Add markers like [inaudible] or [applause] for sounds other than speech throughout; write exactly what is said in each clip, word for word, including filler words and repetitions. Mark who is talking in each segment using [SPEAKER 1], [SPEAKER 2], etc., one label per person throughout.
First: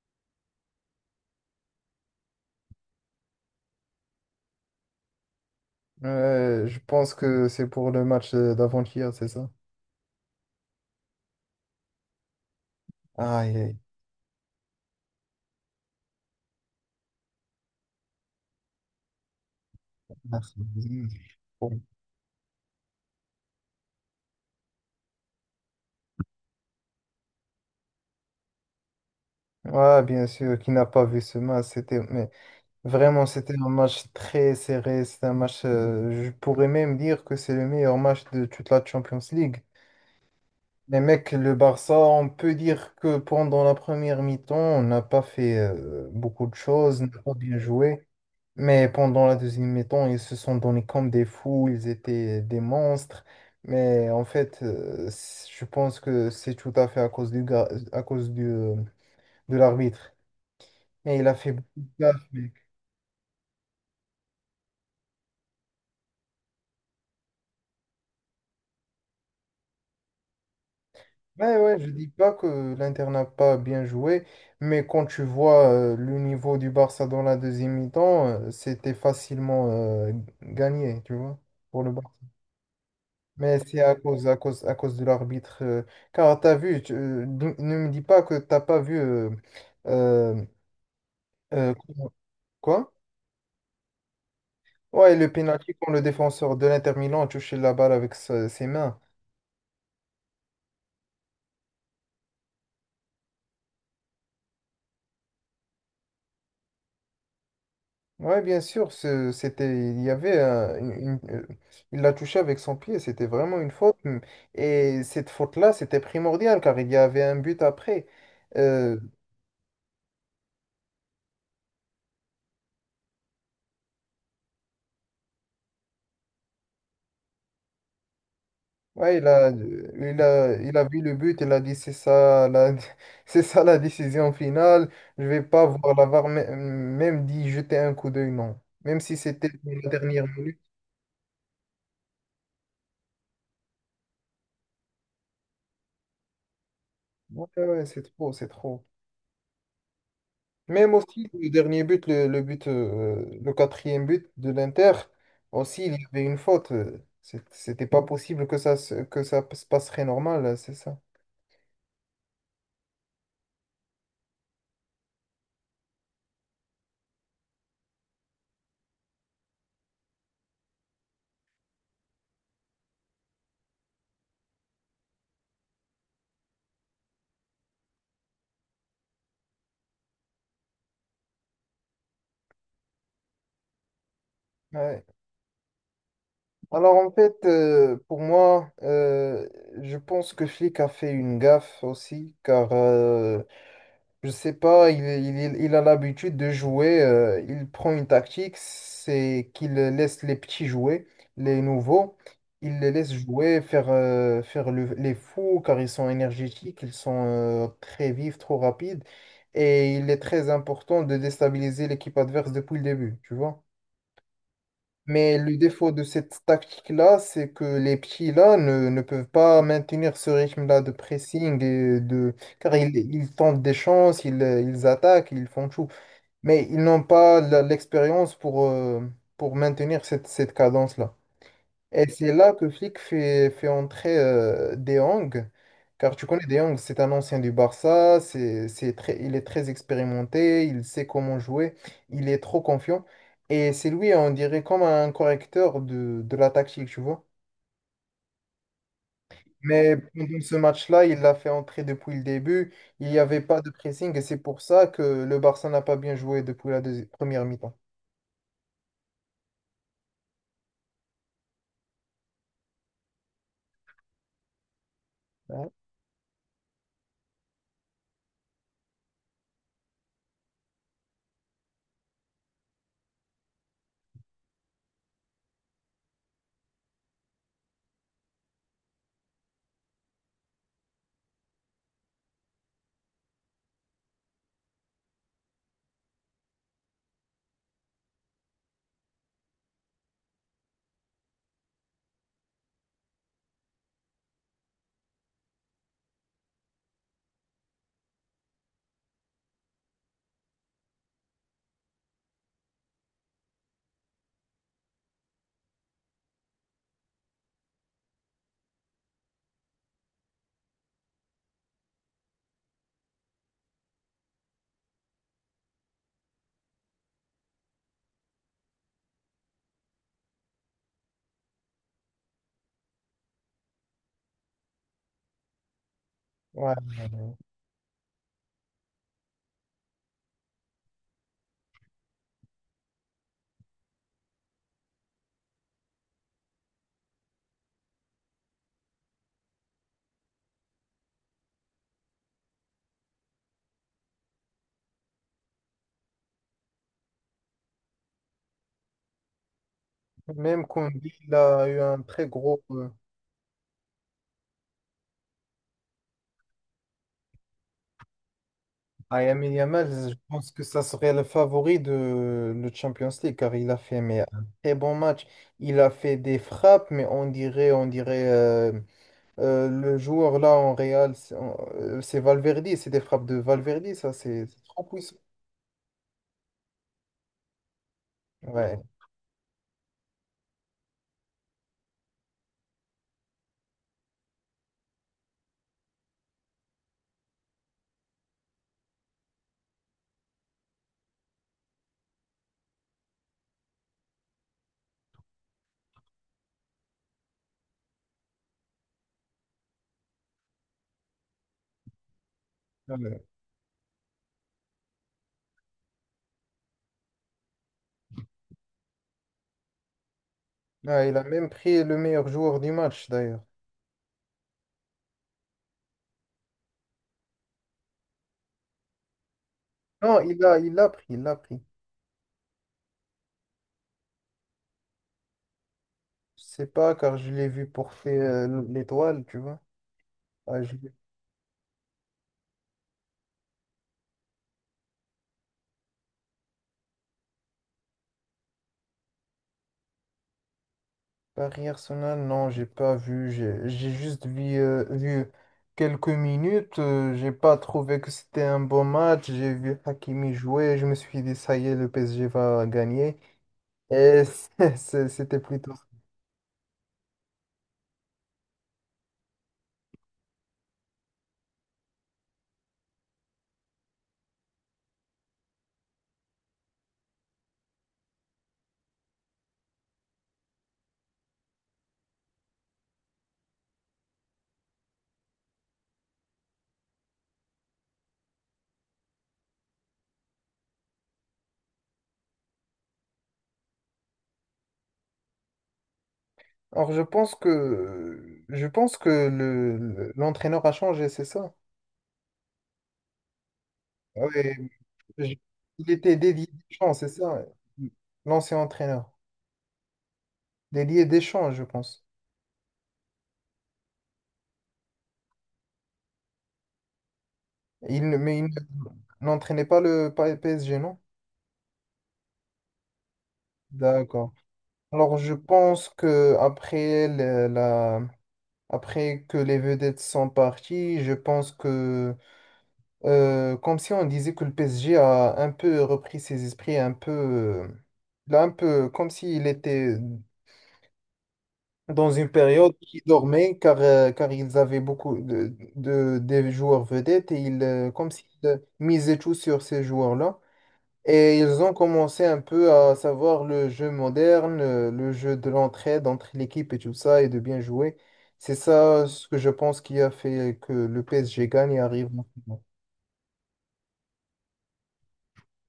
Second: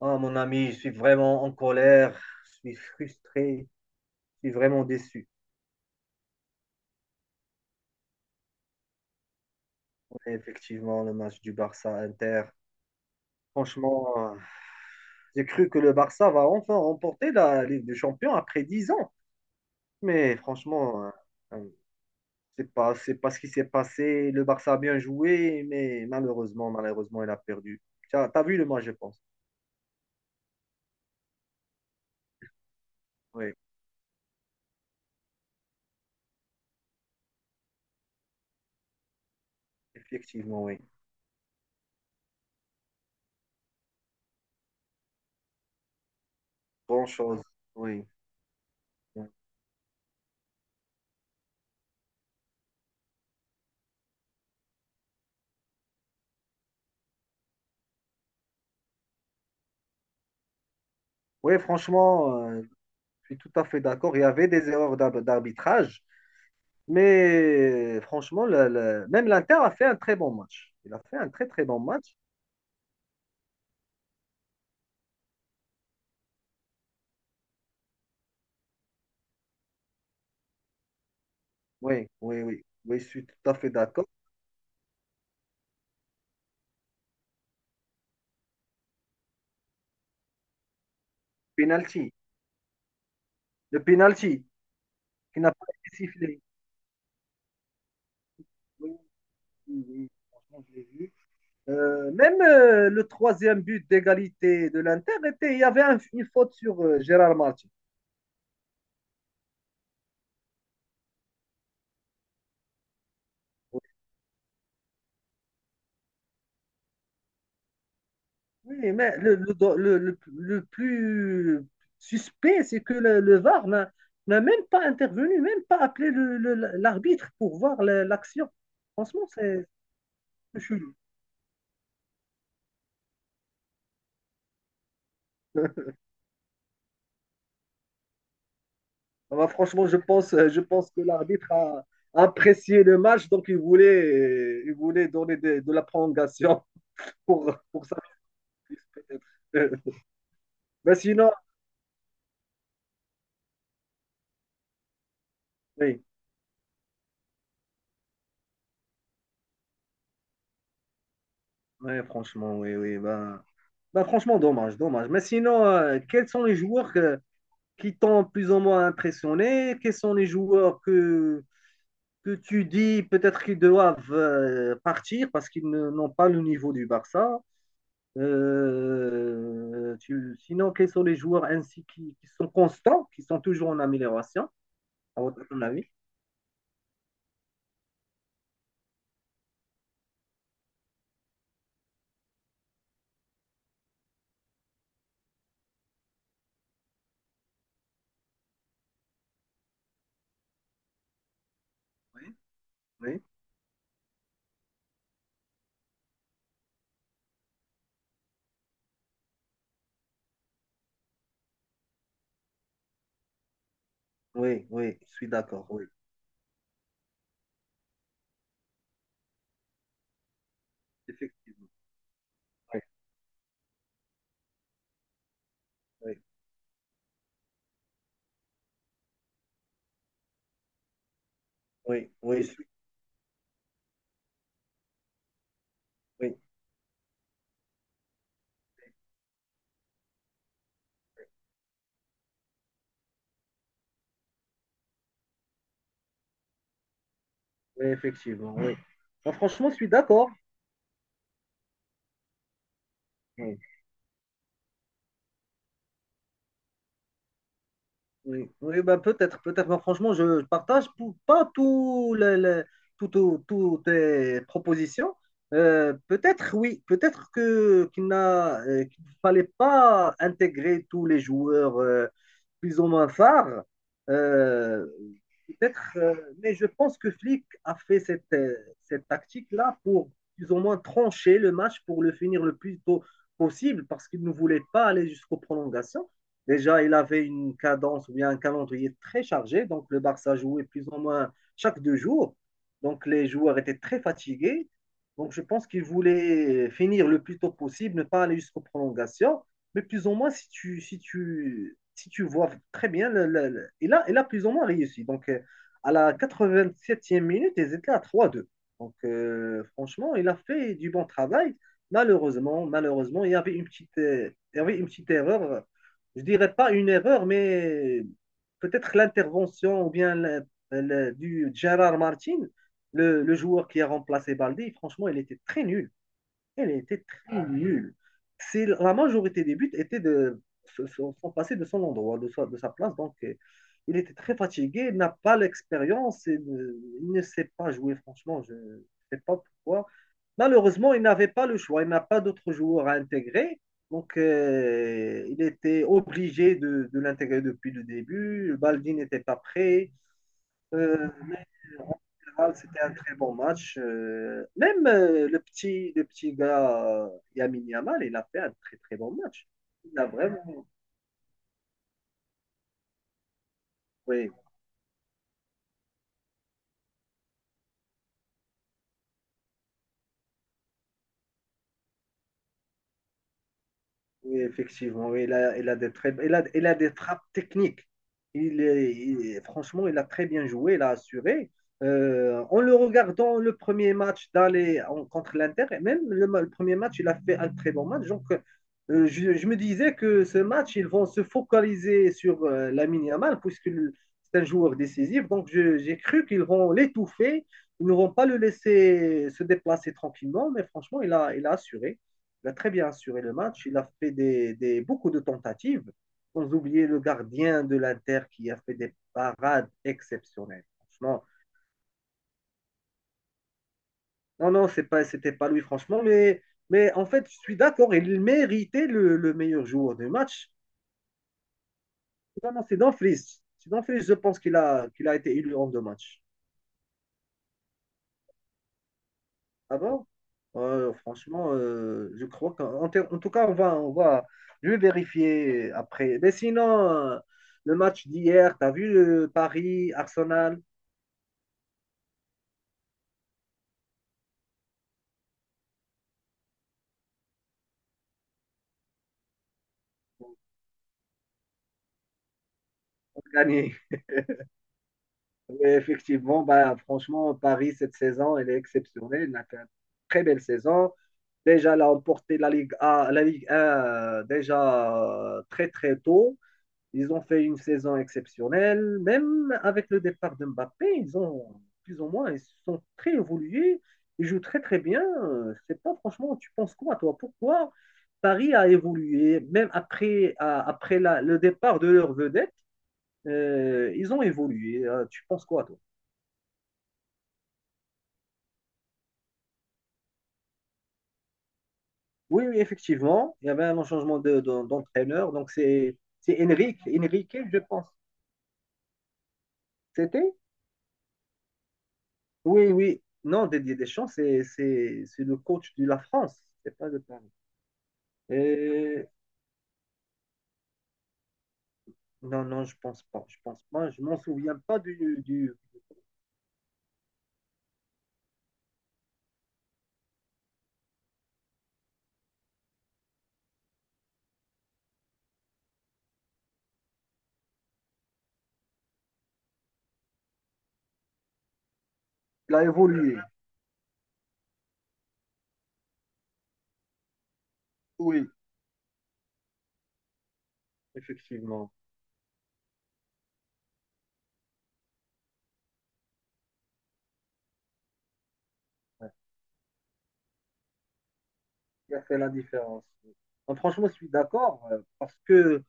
[SPEAKER 1] Oh, mon ami, je suis vraiment en colère, je suis frustré, je suis vraiment déçu.
[SPEAKER 2] Euh, je pense que c'est pour le match euh, d'avant-hier, c'est ça?
[SPEAKER 1] Ouais, effectivement, le match du Barça Inter.
[SPEAKER 2] Aïe, aïe.
[SPEAKER 1] Franchement, euh, j'ai cru que le Barça va enfin remporter la Ligue des Champions après dix ans. Mais
[SPEAKER 2] Merci.
[SPEAKER 1] franchement, euh, euh,
[SPEAKER 2] Bon.
[SPEAKER 1] c'est pas, c'est pas ce qui s'est passé. Le Barça a bien joué, mais malheureusement, malheureusement, il a perdu. T'as, t'as vu le match, je pense.
[SPEAKER 2] Ouais, bien sûr, qui n'a pas vu ce match, c'était, mais vraiment,
[SPEAKER 1] Oui,
[SPEAKER 2] c'était un match très serré. C'est un match, euh, je pourrais même dire que c'est le meilleur match de toute la Champions League.
[SPEAKER 1] effectivement, oui.
[SPEAKER 2] Les mecs, le Barça, on peut dire que pendant la première mi-temps, on n'a pas fait euh, beaucoup de choses, on
[SPEAKER 1] Bonne
[SPEAKER 2] n'a pas
[SPEAKER 1] chose.
[SPEAKER 2] bien
[SPEAKER 1] Oui.
[SPEAKER 2] joué. Mais pendant la deuxième mi-temps, ils se sont donnés comme des fous, ils étaient des monstres. Mais en fait, euh, c- je pense que c'est tout à fait à cause du gars, à cause du, euh, de l'arbitre. Mais il a fait
[SPEAKER 1] Oui,
[SPEAKER 2] beaucoup de gaffe,
[SPEAKER 1] franchement,
[SPEAKER 2] mec.
[SPEAKER 1] euh, je suis tout à fait d'accord. Il y avait des erreurs d'ar- d'arbitrage. Mais franchement, le- le- même l'Inter a fait un très bon match. Il a fait un très
[SPEAKER 2] Ouais,
[SPEAKER 1] très
[SPEAKER 2] ouais,
[SPEAKER 1] bon
[SPEAKER 2] je dis
[SPEAKER 1] match.
[SPEAKER 2] pas que l'Inter n'a pas bien joué, mais quand tu vois euh, le niveau du Barça dans la deuxième mi-temps, euh, c'était facilement euh, gagné, tu vois, pour le Barça.
[SPEAKER 1] Oui, oui, oui. Oui, je suis tout à
[SPEAKER 2] Mais
[SPEAKER 1] fait
[SPEAKER 2] c'est à
[SPEAKER 1] d'accord.
[SPEAKER 2] cause, à cause, à cause de l'arbitre. Euh, car tu as vu, tu- euh, ne ne me dis pas que t'as pas vu. euh, euh, euh,
[SPEAKER 1] Penalty.
[SPEAKER 2] quoi?
[SPEAKER 1] Le penalty
[SPEAKER 2] Ouais, le
[SPEAKER 1] qui n'a pas
[SPEAKER 2] pénalty quand
[SPEAKER 1] été
[SPEAKER 2] le
[SPEAKER 1] sifflé.
[SPEAKER 2] défenseur de l'Inter Milan a touché la balle avec sa- ses
[SPEAKER 1] Oui,
[SPEAKER 2] mains.
[SPEAKER 1] oui, oui. Franchement, je l'ai vu. Euh, même euh, le troisième but d'égalité de l'Inter était, il y avait un- une faute sur euh, Gérard Martin.
[SPEAKER 2] Ouais, bien sûr, ce- c'était, il y avait euh, une- une- euh, il l'a touché avec son pied, c'était vraiment une faute. Mm. Et cette faute-là, c'était primordial car il y avait un but après.
[SPEAKER 1] Oui,
[SPEAKER 2] Euh,
[SPEAKER 1] mais le, le, le, le- le plus suspect, c'est que le, le V A R n'a n'a même pas intervenu, même pas appelé le- le- l'arbitre pour voir la- l'action.
[SPEAKER 2] Ouais, il
[SPEAKER 1] Franchement,
[SPEAKER 2] a,
[SPEAKER 1] c'est
[SPEAKER 2] il a,
[SPEAKER 1] c'est
[SPEAKER 2] il a
[SPEAKER 1] chelou.
[SPEAKER 2] vu le but, il a dit c'est ça la, [laughs] c'est ça la décision finale, je vais pas voir
[SPEAKER 1] [laughs]
[SPEAKER 2] la V A R, mê- même dit jeter un coup d'œil, non. Même si
[SPEAKER 1] Ah bah,
[SPEAKER 2] c'était
[SPEAKER 1] franchement,
[SPEAKER 2] la
[SPEAKER 1] je
[SPEAKER 2] dernière
[SPEAKER 1] pense,
[SPEAKER 2] minute.
[SPEAKER 1] je pense que l'arbitre a apprécié le match, donc il voulait, il voulait donner de, de la prolongation [laughs]
[SPEAKER 2] Ouais,
[SPEAKER 1] pour,
[SPEAKER 2] ouais,
[SPEAKER 1] pour
[SPEAKER 2] ouais,
[SPEAKER 1] ça.
[SPEAKER 2] c'est trop, c'est trop.
[SPEAKER 1] Peut-être. [laughs]
[SPEAKER 2] Même
[SPEAKER 1] Mais
[SPEAKER 2] aussi,
[SPEAKER 1] sinon,
[SPEAKER 2] le dernier but, le, le but, euh, le quatrième but de l'Inter, aussi, il
[SPEAKER 1] oui,
[SPEAKER 2] y avait une faute. euh, c'est- C'était pas possible que ça, se- que ça se passerait normal, c'est ça.
[SPEAKER 1] ouais, franchement, oui, oui. Bah, bah, franchement, dommage, dommage. Mais sinon, euh, quels sont les joueurs que, qui t'ont plus ou moins impressionné? Quels sont les joueurs que, que tu dis peut-être qu'ils doivent euh, partir parce qu'ils ne- n'ont pas le niveau du Barça? Euh, tu- sinon, quels sont les joueurs ainsi qui, qui sont constants, qui sont toujours en amélioration,
[SPEAKER 2] Ouais.
[SPEAKER 1] à votre avis?
[SPEAKER 2] Alors en fait, euh, pour moi, euh, je pense que Flick a fait une gaffe aussi, car euh, je sais pas, il, il- il- il a l'habitude de jouer, euh, il prend une tactique, c'est qu'il laisse les petits jouer, les nouveaux,
[SPEAKER 1] Oui,
[SPEAKER 2] il les laisse
[SPEAKER 1] oui,
[SPEAKER 2] jouer, faire, euh, faire le- les fous, car ils sont énergétiques, ils sont euh, très vifs, trop rapides, et il est très important de déstabiliser l'équipe adverse depuis le début, tu vois.
[SPEAKER 1] oui, oui, je suis
[SPEAKER 2] Mais le
[SPEAKER 1] d'accord, oui,
[SPEAKER 2] défaut de cette tactique-là, c'est que les petits-là ne, ne peuvent pas maintenir ce rythme-là de pressing
[SPEAKER 1] effectivement.
[SPEAKER 2] et de... car
[SPEAKER 1] Oui,
[SPEAKER 2] ils, ils tentent des chances, ils, ils attaquent, ils font tout.
[SPEAKER 1] oui,
[SPEAKER 2] Mais ils n'ont pas la- l'expérience pour, euh, pour maintenir cette, cette cadence-là. Et
[SPEAKER 1] oui,
[SPEAKER 2] c'est
[SPEAKER 1] oui, je
[SPEAKER 2] là
[SPEAKER 1] suis-
[SPEAKER 2] que Flick fait, fait entrer euh, De Jong, car tu
[SPEAKER 1] oui,
[SPEAKER 2] connais De Jong, c'est un ancien du Barça, c'est, c'est très, il est très expérimenté, il sait comment jouer, il est trop confiant. Et c'est lui, on dirait, comme un correcteur de, de la tactique, tu vois.
[SPEAKER 1] oui, effectivement, oui. Bon, franchement, je suis
[SPEAKER 2] Mais
[SPEAKER 1] d'accord.
[SPEAKER 2] pendant ce match-là, il l'a fait entrer depuis le début, il n'y avait
[SPEAKER 1] Oui.
[SPEAKER 2] pas de pressing, et c'est pour ça que le Barça n'a pas bien joué depuis la deuxi- première mi-temps.
[SPEAKER 1] Oui, oui, bah peut-être, peut-être. Mais franchement, je partage pou- pas tout le- le- tout- tout- toutes tes propositions.
[SPEAKER 2] Ouais.
[SPEAKER 1] Euh, peut-être, oui, peut-être que qu'il n'a, euh, qu'il ne fallait pas intégrer tous les joueurs euh, plus ou moins phares. Euh, peut-être, euh, mais je pense que Flick a fait cette, euh, cette tactique-là pour plus ou moins trancher le match pour le finir le plus tôt possible parce qu'il ne voulait pas aller jusqu'aux prolongations. Déjà, il avait une cadence ou bien un calendrier très chargé. Donc, le Barça jouait plus ou moins chaque deux jours. Donc, les joueurs étaient très fatigués. Donc, je pense qu'il voulait finir le plus tôt possible, ne pas aller jusqu'aux prolongations. Mais plus ou moins, si tu, si tu, si tu vois très bien, le- le- le- il a, il a plus ou moins réussi. Donc, euh, à la quatre-vingt-septième minute, ils étaient à trois deux. Donc, euh, franchement, il a fait du bon travail. Malheureusement, malheureusement, il y avait une petite, euh, il y avait une petite erreur, je dirais pas une erreur, mais peut-être l'intervention ou bien le- le- du Gérard Martin, le, le joueur qui a remplacé Baldi. Franchement, il était très nul, elle
[SPEAKER 2] Ouais.
[SPEAKER 1] était très nulle. C'est, la majorité des buts étaient de, se- se- sont passés de son endroit, de sa, de sa place. Donc, euh, il était très fatigué, il n'a pas l'expérience, il ne sait pas jouer, franchement. Je ne sais pas pourquoi. Malheureusement, il n'avait pas le choix. Il n'a pas d'autres joueurs à intégrer. Donc, euh, il était obligé de, de l'intégrer depuis le début. Baldi n'était pas prêt.
[SPEAKER 2] Même
[SPEAKER 1] Euh,
[SPEAKER 2] Koundé, il
[SPEAKER 1] mais
[SPEAKER 2] a eu
[SPEAKER 1] euh,
[SPEAKER 2] un
[SPEAKER 1] en
[SPEAKER 2] très
[SPEAKER 1] général,
[SPEAKER 2] gros...
[SPEAKER 1] c'était
[SPEAKER 2] euh,
[SPEAKER 1] un très bon match. Euh, même euh, le petit, le petit gars, euh, Lamine Yamal, il a fait un très très bon
[SPEAKER 2] Ah,
[SPEAKER 1] match.
[SPEAKER 2] Lamine Yamal,
[SPEAKER 1] Il a
[SPEAKER 2] je pense que
[SPEAKER 1] vraiment,
[SPEAKER 2] ça serait le favori de le Champions League car il a fait mais,
[SPEAKER 1] oui.
[SPEAKER 2] un très bon match. Il a fait des frappes, mais on dirait, on dirait euh, euh, le joueur là en Real, c'est euh, c'est Valverde, c'est des frappes de Valverde, ça
[SPEAKER 1] Oui,
[SPEAKER 2] c'est c'est trop
[SPEAKER 1] effectivement,
[SPEAKER 2] puissant.
[SPEAKER 1] oui, il a, il a des très, il a, il a des trappes techniques. Il
[SPEAKER 2] Ouais.
[SPEAKER 1] est, il- franchement, il a très bien joué, il a assuré. Euh, en le regardant, le premier match d'aller en- contre l'Inter, et même le, ma- le premier match, il a fait un très bon match. Donc, euh, je, je me disais que ce match, ils vont se focaliser sur la Lamine Yamal, puisque le- c'est un joueur décisif. Donc, je- j'ai cru qu'ils vont l'étouffer. Ils ne vont pas le laisser se déplacer tranquillement, mais franchement, il a, il a assuré. Il a très bien assuré
[SPEAKER 2] Ouais.
[SPEAKER 1] le match. Il a fait des, des- beaucoup de tentatives, sans oublier le gardien de l'Inter qui a fait des parades exceptionnelles.
[SPEAKER 2] Ouais, il a
[SPEAKER 1] Franchement,
[SPEAKER 2] même pris le meilleur joueur du match d'ailleurs.
[SPEAKER 1] non, non, c'est pas, c'était pas lui, franchement. Mais, mais en fait, je suis d'accord. Il méritait le, le meilleur joueur du
[SPEAKER 2] Non, il
[SPEAKER 1] match.
[SPEAKER 2] a, il l'a pris, il l'a pris.
[SPEAKER 1] Non, non, c'est Dumfries. C'est Dumfries, je pense qu'il a, qu'il a été élu en deux matchs.
[SPEAKER 2] Je sais pas car je l'ai vu porter euh, l'étoile, tu vois.
[SPEAKER 1] Ah bon?
[SPEAKER 2] Ah, je-
[SPEAKER 1] Euh, franchement, euh, je crois qu'en ter- en tout cas, on va, on va, je vais vérifier après. Mais sinon, euh, le match d'hier, t'as vu le Paris-Arsenal?
[SPEAKER 2] Paris Arsenal, non, j'ai pas vu. J'ai j'ai juste vu, euh, vu quelques minutes. Euh, j'ai pas trouvé que c'était un bon match. J'ai vu Hakimi jouer. Je me suis dit, ça y est, le P S G va gagner.
[SPEAKER 1] On a gagné.
[SPEAKER 2] Et [laughs] c'est- c'est- c'était plutôt.
[SPEAKER 1] Mais effectivement, bah, franchement, Paris, cette saison, elle est exceptionnelle. Elle a fait une très belle saison. Déjà, elle a emporté la Ligue A, la Ligue un, euh, déjà, euh, très, très tôt. Ils ont fait une saison exceptionnelle. Même avec le départ de Mbappé, ils ont plus ou moins, ils sont très évolués. Ils jouent très très bien. C'est pas, franchement, tu penses quoi toi? Pourquoi Paris a évolué même après, à- après la- le départ de leur vedette, euh, ils ont évolué. Euh, tu penses quoi toi?
[SPEAKER 2] Alors, je pense que je pense que le le- l'entraîneur a changé, c'est ça?
[SPEAKER 1] Oui, oui, effectivement, il y avait un changement de- de-
[SPEAKER 2] Oui,
[SPEAKER 1] d'entraîneur. Donc
[SPEAKER 2] il
[SPEAKER 1] c'est
[SPEAKER 2] était
[SPEAKER 1] c'est
[SPEAKER 2] dédié
[SPEAKER 1] Enrique,
[SPEAKER 2] Deschamps, c'est
[SPEAKER 1] Enrique,
[SPEAKER 2] ça?
[SPEAKER 1] je pense.
[SPEAKER 2] L'ancien entraîneur.
[SPEAKER 1] C'était?
[SPEAKER 2] Dédié Deschamps, je pense.
[SPEAKER 1] Oui, oui. Non, Didier Deschamps, c'est, c'est, c'est le coach de la France. C'est pas de Paris.
[SPEAKER 2] Il, ne- mais il ne-
[SPEAKER 1] Et...
[SPEAKER 2] N'entraînait pas le P S G, non?
[SPEAKER 1] Non, non, je pense pas. Je pense pas. Je m'en
[SPEAKER 2] D'accord.
[SPEAKER 1] souviens pas du,
[SPEAKER 2] Alors, je
[SPEAKER 1] du...
[SPEAKER 2] pense que après le- la, après que les vedettes sont parties, je pense que euh, comme si on disait que le P S G a un peu repris ses esprits, un peu, euh, là, un peu comme s'il était dans une
[SPEAKER 1] Il a
[SPEAKER 2] période qui
[SPEAKER 1] évolué.
[SPEAKER 2] dormait, car euh, car ils avaient beaucoup de, de- des joueurs vedettes et ils euh, comme
[SPEAKER 1] Oui,
[SPEAKER 2] s'ils misaient tout sur ces joueurs-là. Et ils
[SPEAKER 1] effectivement.
[SPEAKER 2] ont commencé un peu à savoir le jeu moderne, euh, le jeu de l'entraide entre l'équipe et tout ça, et de bien jouer. C'est ça ce que je pense qui a fait que le P S G gagne et
[SPEAKER 1] Il a
[SPEAKER 2] arrive
[SPEAKER 1] fait la
[SPEAKER 2] maintenant.
[SPEAKER 1] différence. Non, franchement, je suis d'accord, euh, parce que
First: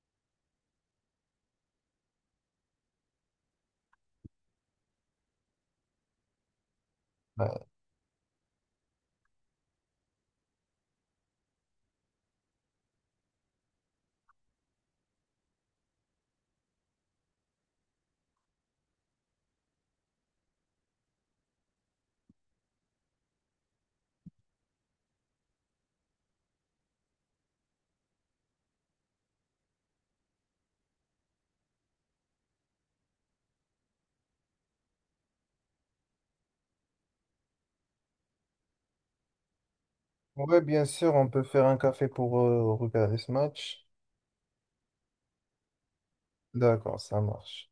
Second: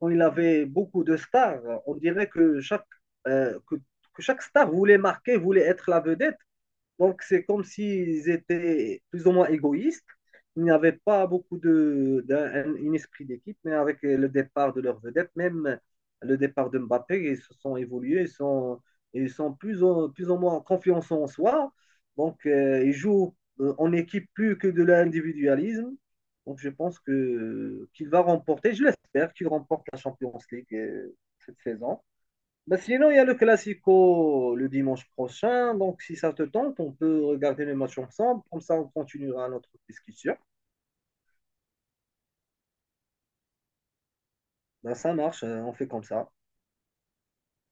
[SPEAKER 1] quand il avait beaucoup de stars, on dirait que chaque, euh, que, que chaque star voulait marquer, voulait être la vedette. Donc, c'est comme s'ils étaient plus ou moins égoïstes. Il n'y avait pas beaucoup de, d'un un esprit d'équipe, mais avec le départ de leur vedette, même le départ de Mbappé, ils se sont évolués, ils sont, ils sont plus, ou, plus ou moins en confiance en soi. Donc, euh, ils jouent, euh, en équipe plus que de l'individualisme. Donc, je pense que qu'il va remporter, je l'espère, qu'il remporte la Champions League, euh, cette saison. Bah, sinon, il y a le Classico le dimanche prochain. Donc, si ça te tente, on peut regarder les matchs ensemble. Comme ça, on continuera notre discussion.
[SPEAKER 2] Ouais, bien sûr, on peut faire un café pour euh, regarder ce match.
[SPEAKER 1] Bah, ça marche, euh, on fait comme ça.
[SPEAKER 2] D'accord, ça marche.